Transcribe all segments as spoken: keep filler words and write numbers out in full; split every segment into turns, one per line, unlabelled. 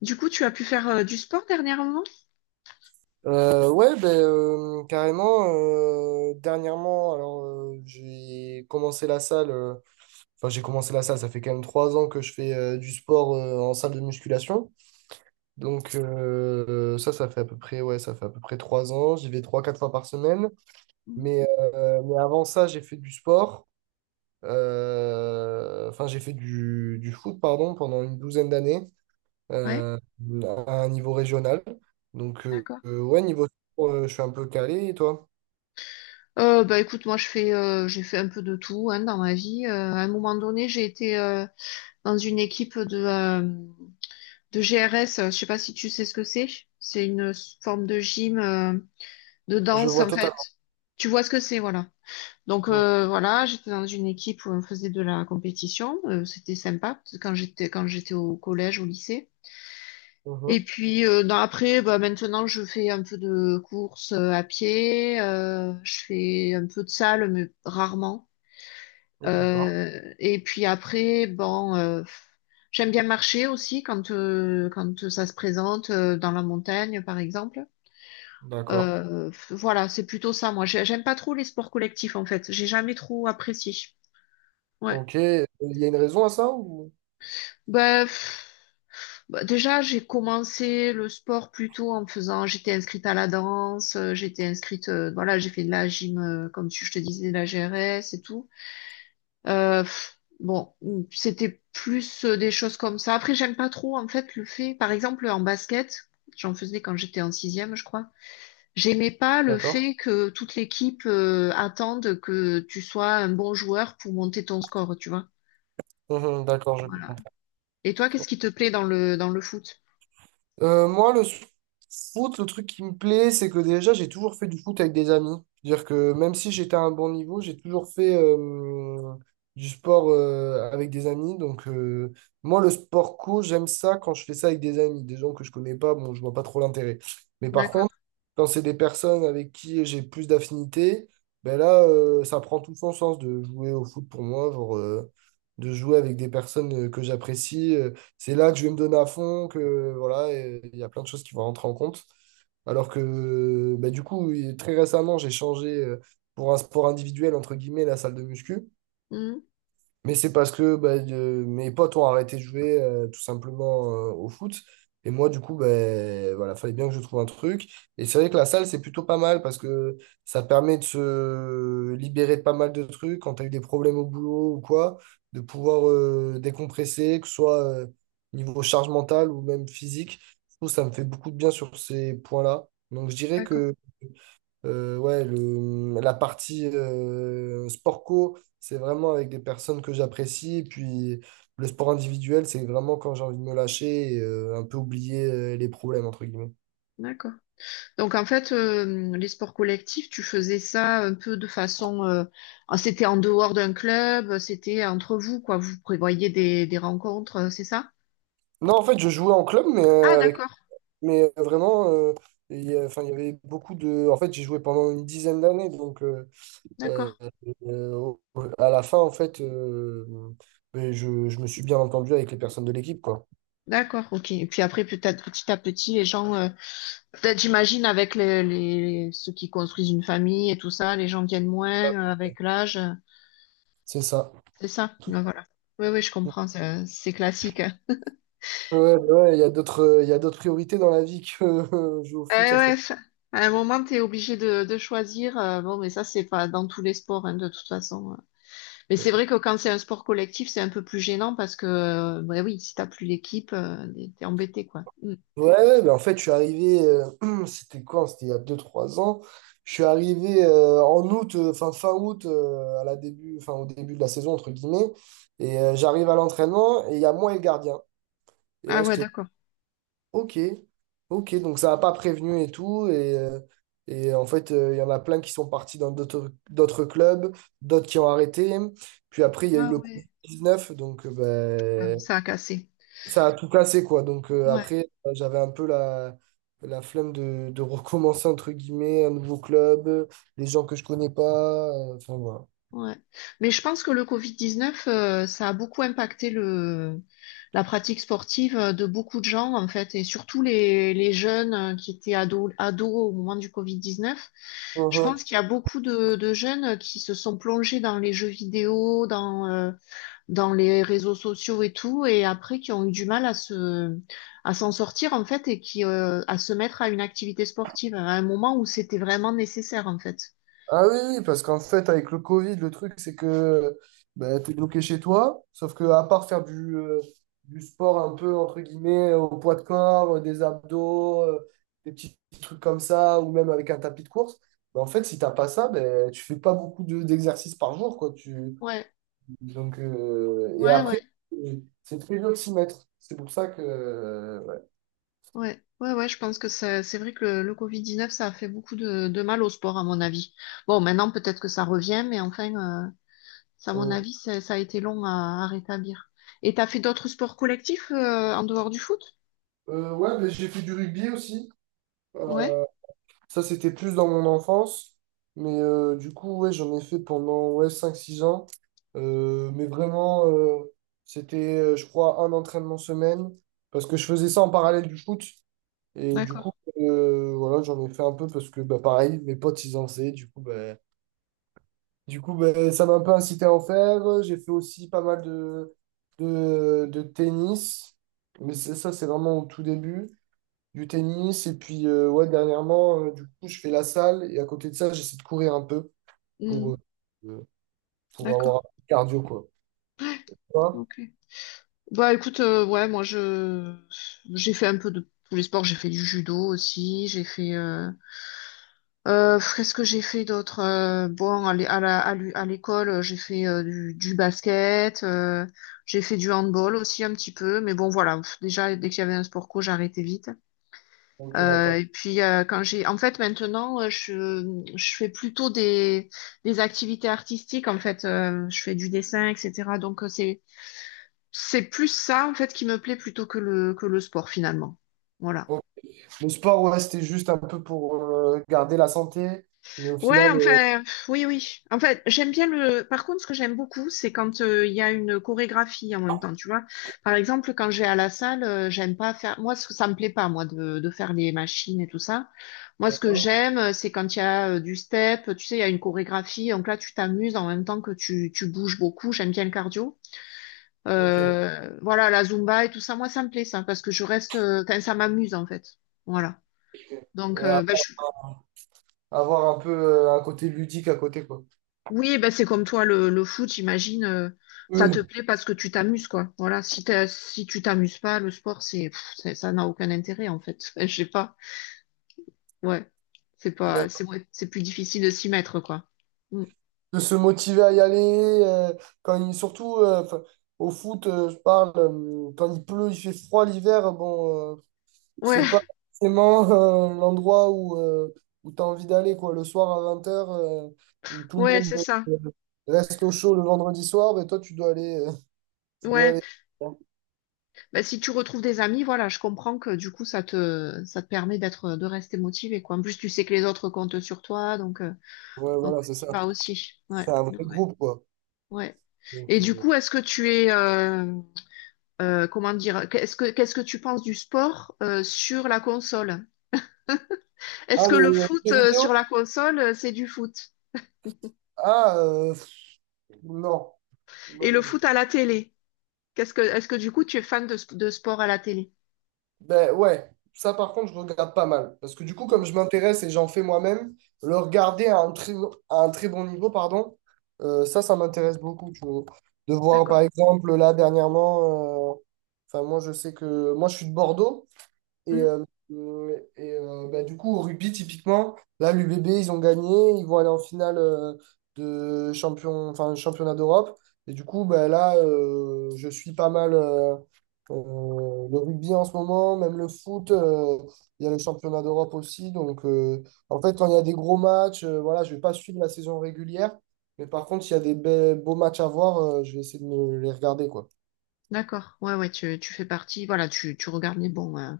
Du coup, tu as pu faire euh, du sport dernièrement?
Euh, ouais, ben, euh, carrément. Euh, dernièrement, alors euh, j'ai commencé la salle. euh, Enfin, j'ai commencé la salle. Ça fait quand même trois ans que je fais euh, du sport euh, en salle de musculation. Donc euh, ça, ça fait à peu près ouais, ça fait à peu près trois ans. J'y vais trois, quatre fois par semaine.
Mhm.
Mais euh, mais avant ça, j'ai fait du sport. Euh, Enfin, j'ai fait du du foot, pardon, pendant une douzaine d'années
Ouais,
euh, à un niveau régional. Donc euh,
d'accord.
euh, ouais, niveau sport, euh, je suis un peu calé. Et toi?
Euh, bah écoute, moi je fais, euh, j'ai fait un peu de tout hein, dans ma vie. Euh, à un moment donné, j'ai été euh, dans une équipe de, euh, de G R S. Euh, Je sais pas si tu sais ce que c'est. C'est une s- forme de gym, euh, de
Je
danse
vois
en fait.
totalement.
Tu vois ce que c'est, voilà. Donc
Mhm,
euh, voilà, j'étais dans une équipe où on faisait de la compétition, euh, c'était sympa parce que quand j'étais quand j'étais au collège, au lycée.
mhm.
Et puis euh, dans- après, bah, maintenant je fais un peu de course euh, à pied, euh, je fais un peu de salle mais rarement.
D'accord.
Euh, et puis après, bon, euh, j'aime bien marcher aussi quand euh, quand ça se présente euh, dans la montagne par exemple.
D'accord.
Euh, voilà, c'est plutôt ça, moi. J'ai- J'aime pas trop les sports collectifs, en fait. J'ai jamais trop apprécié. Ouais.
Ok. Il y a une raison à ça ou...
Bah, pff, bah, déjà, j'ai commencé le sport plutôt en faisant, j'étais inscrite à la danse, euh, j'étais inscrite, euh, voilà, j'ai fait de la gym, euh, comme tu, je te disais, de la G R S et tout. Euh, pff, bon, c'était plus euh, des choses comme ça. Après, j'aime pas trop, en fait, le fait, par exemple, en basket, j'en faisais quand j'étais en sixième, je crois. J'aimais pas le
D'accord.
fait que toute l'équipe euh, attende que tu sois un bon joueur pour monter ton score, tu vois.
Mhm, d'accord, je
Voilà.
comprends.
Et toi, qu'est-ce qui te plaît dans le dans le foot?
Euh, moi, le foot, le truc qui me plaît, c'est que déjà, j'ai toujours fait du foot avec des amis. C'est-à-dire que même si j'étais à un bon niveau, j'ai toujours fait euh, du sport euh, avec des amis. Donc, euh, moi, le sport co, j'aime ça quand je fais ça avec des amis. Des gens que je connais pas, bon, je vois pas trop l'intérêt. Mais par
D'accord.
contre, quand c'est des personnes avec qui j'ai plus d'affinité, ben là, euh, ça prend tout son sens de jouer au foot pour moi, genre, euh, de jouer avec des personnes euh, que j'apprécie. Euh, c'est là que je vais me donner à fond, que voilà, et il y a plein de choses qui vont rentrer en compte. Alors que bah, du coup, et très récemment, j'ai changé euh, pour un sport individuel, entre guillemets, la salle de muscu.
Mhm.
Mais c'est parce que bah, de- mes potes ont arrêté de jouer euh, tout simplement euh, au foot. Et moi, du coup, ben voilà, fallait bien que je trouve un truc. Et c'est vrai que la salle, c'est plutôt pas mal parce que ça permet de se libérer de pas mal de trucs. Quand tu as eu des problèmes au boulot ou quoi, de pouvoir euh, décompresser, que ce soit euh, niveau charge mentale ou même physique. Je trouve que ça me fait beaucoup de bien sur ces points-là. Donc, je dirais
D'accord.
que euh, ouais, le, la partie euh, sport co, c'est vraiment avec des personnes que j'apprécie. Et puis le sport individuel, c'est vraiment quand j'ai envie de me lâcher et euh, un peu oublier euh, les problèmes, entre guillemets.
D'accord. Donc en fait, euh, les sports collectifs, tu faisais ça un peu de façon, euh, ah, c'était en dehors d'un club, c'était entre vous, quoi. Vous prévoyez des, des rencontres, euh, c'est ça?
Non, en fait, je jouais en club, mais,
Ah
euh, avec,
d'accord,
mais euh, vraiment, euh, il y a- enfin, il y avait beaucoup de... En fait, j'ai joué pendant une dizaine d'années. Donc, euh, euh,
d'accord,
euh, au- à la fin, en fait, euh, ben, je, je me suis bien entendu avec les personnes de l'équipe, quoi.
d'accord, ok. Et puis après, peut-être petit à petit, les gens euh, Peut-être j'imagine avec les, les- ceux qui construisent une famille et tout ça, les gens tiennent moins euh, avec l'âge.
C'est ça.
C'est ça. Donc, voilà. Oui, oui, je comprends. C'est c'est classique.
Ouais, bah ouais, il y a d'autres, il y a d'autres priorités dans la vie que euh, jouer au
Eh
foot, entre
ouais,
guillemets.
f- à un moment, tu es obligé de, de choisir. Euh, bon, mais ça, c'est pas dans tous les sports, hein, de toute façon. Mais c'est vrai que quand c'est un sport collectif, c'est un peu plus gênant parce que, euh, ouais, oui, si t'as plus l'équipe, euh, t'es embêté, quoi. Mm.
Ouais, ouais, mais en fait, je suis arrivé, euh, c'était quoi? C'était il y a deux trois ans. Je suis arrivé euh, en août, euh, fin, fin août, euh, à la début, enfin, au début de la saison, entre guillemets. Et euh, j'arrive à l'entraînement et il y a moi et le gardien. Et là,
Ah ouais,
j'étais
d'accord.
OK, OK, donc ça n'a pas prévenu et tout. Et, euh, et en fait, euh, il y en a plein qui sont partis dans d'autres d'autres clubs, d'autres qui ont arrêté. Puis après, il y a eu
Ah
le
ouais.
covid dix-neuf, donc euh,
Ah oui,
ben,
ça a cassé.
ça a tout cassé, quoi. Donc euh,
Ouais.
après, euh, j'avais un peu la, la flemme de, de recommencer, entre guillemets, un nouveau club, euh, des gens que je connais pas. euh, Enfin, voilà.
Ouais. Mais je pense que le covid dix-neuf, euh, ça a beaucoup impacté le, la pratique sportive euh, de beaucoup de gens, en fait, et surtout les, les jeunes euh, qui étaient ados, ados au moment du covid dix-neuf. Je
Mhm.
pense qu'il y a beaucoup de, de jeunes qui se sont plongés dans les jeux vidéo, dans, euh, dans les réseaux sociaux et tout, et après qui ont eu du mal à se, à s'en sortir, en fait, et qui, euh, à se mettre à une activité sportive à un moment où c'était vraiment nécessaire, en fait.
Ah oui, oui, parce qu'en fait, avec le Covid, le truc, c'est que bah, t'es bloqué chez toi, sauf que à part faire du, euh, du sport un peu, entre guillemets, au poids de corps, euh, des abdos, euh, des petits trucs comme ça, ou même avec un tapis de course, bah, en fait, si t'as pas ça, ben tu fais pas beaucoup de- d'exercices par jour, quoi. Tu,
Ouais,
donc, euh, et
ouais, ouais.
après, euh, c'est très dur de s'y mettre. C'est pour ça que. Euh, ouais,
Ouais, ouais, ouais, je pense que c'est c'est vrai que le, le covid dix-neuf, ça a fait beaucoup de, de mal au sport, à mon avis. Bon, maintenant, peut-être que ça revient, mais enfin, euh, ça, à mon
On-
avis, ça, ça a été long à, à rétablir. Et t'as fait d'autres sports collectifs euh, en dehors du foot?
euh, ouais, mais j'ai fait du rugby aussi.
Ouais,
Euh, Ça, c'était plus dans mon enfance. Mais euh, du coup, ouais, j'en ai fait pendant ouais, cinq six ans. Euh, mais vraiment, euh, c'était, euh, je crois, un entraînement semaine. Parce que je faisais ça en parallèle du foot. Et du coup,
d'accord.
euh, voilà, j'en ai fait un peu parce que, bah, pareil, mes potes, ils en faisaient. Du coup, bah, Du coup, ben, ça m'a un peu incité à en faire. J'ai fait aussi pas mal de, de, de tennis. Mais c'est- ça, c'est vraiment au tout début du tennis. Et puis, euh, ouais, dernièrement, euh, du coup, je fais la salle. Et à côté de ça, j'essaie de courir un peu
Hmm,
pour, euh, euh, pour avoir un
d'accord,
peu de cardio, quoi. Tu vois
ok. Bah écoute, euh, ouais, moi, je j'ai fait un peu de tous les sports. J'ai fait du judo aussi, j'ai fait... euh, Euh, Qu'est-ce que j'ai fait d'autre? Euh, bon, à l'é- à la- à l'é- à l'école, euh, j'ai fait euh, du, du basket, euh, j'ai fait du handball aussi un petit peu, mais bon, voilà. Pff, déjà, dès qu'il y avait un sport co, j'arrêtais vite.
ok,
Euh,
d'accord.
et puis, euh, quand j'ai, en fait, maintenant, euh, je, je fais plutôt des, des activités artistiques. En fait, euh, je fais du dessin, et cetera. Donc, euh, c'est, c'est plus ça, en fait, qui me plaît plutôt que le, que le sport, finalement. Voilà.
Bon, le sport, ouais, c'était juste un peu pour euh, garder la santé. Mais au final,
Ouais,
euh,
enfin, pff, oui, oui. En fait, j'aime bien le. Par contre, ce que j'aime beaucoup, c'est quand euh, il y a une chorégraphie en même temps, tu vois. Par exemple, quand je vais à la salle, euh, j'aime pas faire. Moi, ce que ça me plaît pas, moi, de, de faire les machines et tout ça. Moi, ce que j'aime, euh, c'est quand il y a euh, du step, tu sais, il y a une chorégraphie. Donc là, tu t'amuses en même temps que tu, tu bouges beaucoup. J'aime bien le cardio.
ok.
Euh, voilà, la Zumba et tout ça, moi, ça me plaît, ça, parce que je reste. euh, Enfin, ça m'amuse, en fait. Voilà. Donc,
Ouais,
euh, ben, je
avoir un peu euh, un côté ludique à côté, quoi.
Oui, ben c'est comme toi, le, le foot, j'imagine, euh, ça te
Oui.
plaît parce que tu t'amuses, quoi. Voilà, si t'as- si tu t'amuses pas, le sport, c'est, pff, c'est- ça n'a aucun intérêt, en fait. Je sais pas. Ouais. C'est pas, c'est ouais, c'est plus difficile de s'y mettre, quoi. Mm.
De se motiver à y aller. Euh, quand il, surtout euh, enfin, au foot, euh, je parle, euh, quand il pleut, il fait froid l'hiver, euh, bon, euh,
Ouais,
c'est pas forcément euh, l'endroit où, euh, où tu as envie d'aller, quoi. Le soir à vingt heures euh, où tout le
ouais, c'est
monde
ça.
euh, reste au chaud le vendredi soir, ben toi, tu dois aller. euh, tu dois
Ouais.
aller.
Ben, si tu retrouves des amis, voilà, je comprends que du coup, ça te, ça te permet d'être, de rester motivé, quoi. En plus, tu sais que les autres comptent sur toi, donc, euh,
Ouais,
donc
voilà, c'est
tu y
ça.
vas aussi. Ouais.
C'est un vrai
Ouais.
groupe, quoi.
Ouais.
Donc,
Et du
euh,
coup, est-ce que tu es, euh, euh, comment dire, qu'est-ce que qu'est-ce que tu penses du sport euh, sur la console? Est-ce
ah,
que
les,
le foot
les
euh,
vidéos?
sur la console, euh, c'est du foot?
Ah, euh, pff, non.
Et le foot à la télé? Qu'est-ce que est-ce que du coup tu es fan de, sp- de sport à la télé?
Ben ouais, ça par contre, je regarde pas mal. Parce que du coup,
Mm.
comme je m'intéresse et j'en fais moi-même, le regarder à un très, à un très bon niveau, pardon, euh, ça, ça m'intéresse beaucoup, tu vois. De voir,
D'accord.
par exemple, là, dernièrement, euh, enfin, moi, je sais que moi, je suis de Bordeaux. Et,
Mm.
euh, euh, et euh, Bah, du coup, au rugby, typiquement, là, l'U B B ils ont gagné. Ils vont aller en finale euh, de champion, enfin, championnat d'Europe. Et du coup, bah, là, euh, je suis pas mal euh, euh, le rugby en ce moment, même le foot. Euh, il y a le championnat d'Europe aussi. Donc, euh, en fait, quand il y a des gros matchs, euh, voilà, je vais pas suivre la saison régulière. Mais par contre, s'il y a des be- beaux matchs à voir, euh, je vais essayer de me les regarder, quoi.
D'accord. Ouais, ouais, tu, tu fais partie. Voilà, tu, tu regardes les bons euh,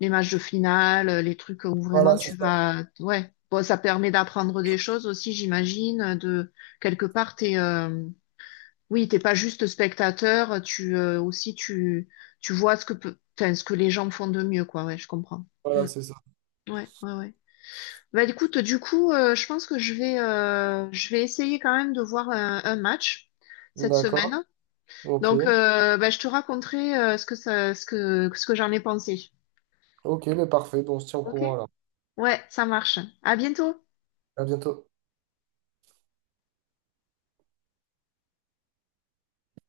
les matchs de finale, euh, les trucs où vraiment
Voilà, c'est
tu
ça.
vas. Ouais. Bon, ça permet d'apprendre des choses aussi, j'imagine, de quelque part, t'es, euh, Oui, t'es pas juste spectateur, tu euh, aussi tu tu vois ce que peut, enfin, ce que les gens font de mieux, quoi. Ouais, je comprends. Mm.
Voilà, c'est ça.
Ouais, ouais, ouais. Bah écoute, du coup, euh, je pense que je vais euh, je vais essayer quand même de voir un, un match cette
D'accord.
semaine.
Ok.
Donc, euh, bah, je te raconterai euh, ce que ça, ce que ce que j'en ai pensé.
Ok, mais parfait. Bon, on se tient au
Ok.
courant alors.
Ouais, ça marche. À bientôt.
À bientôt.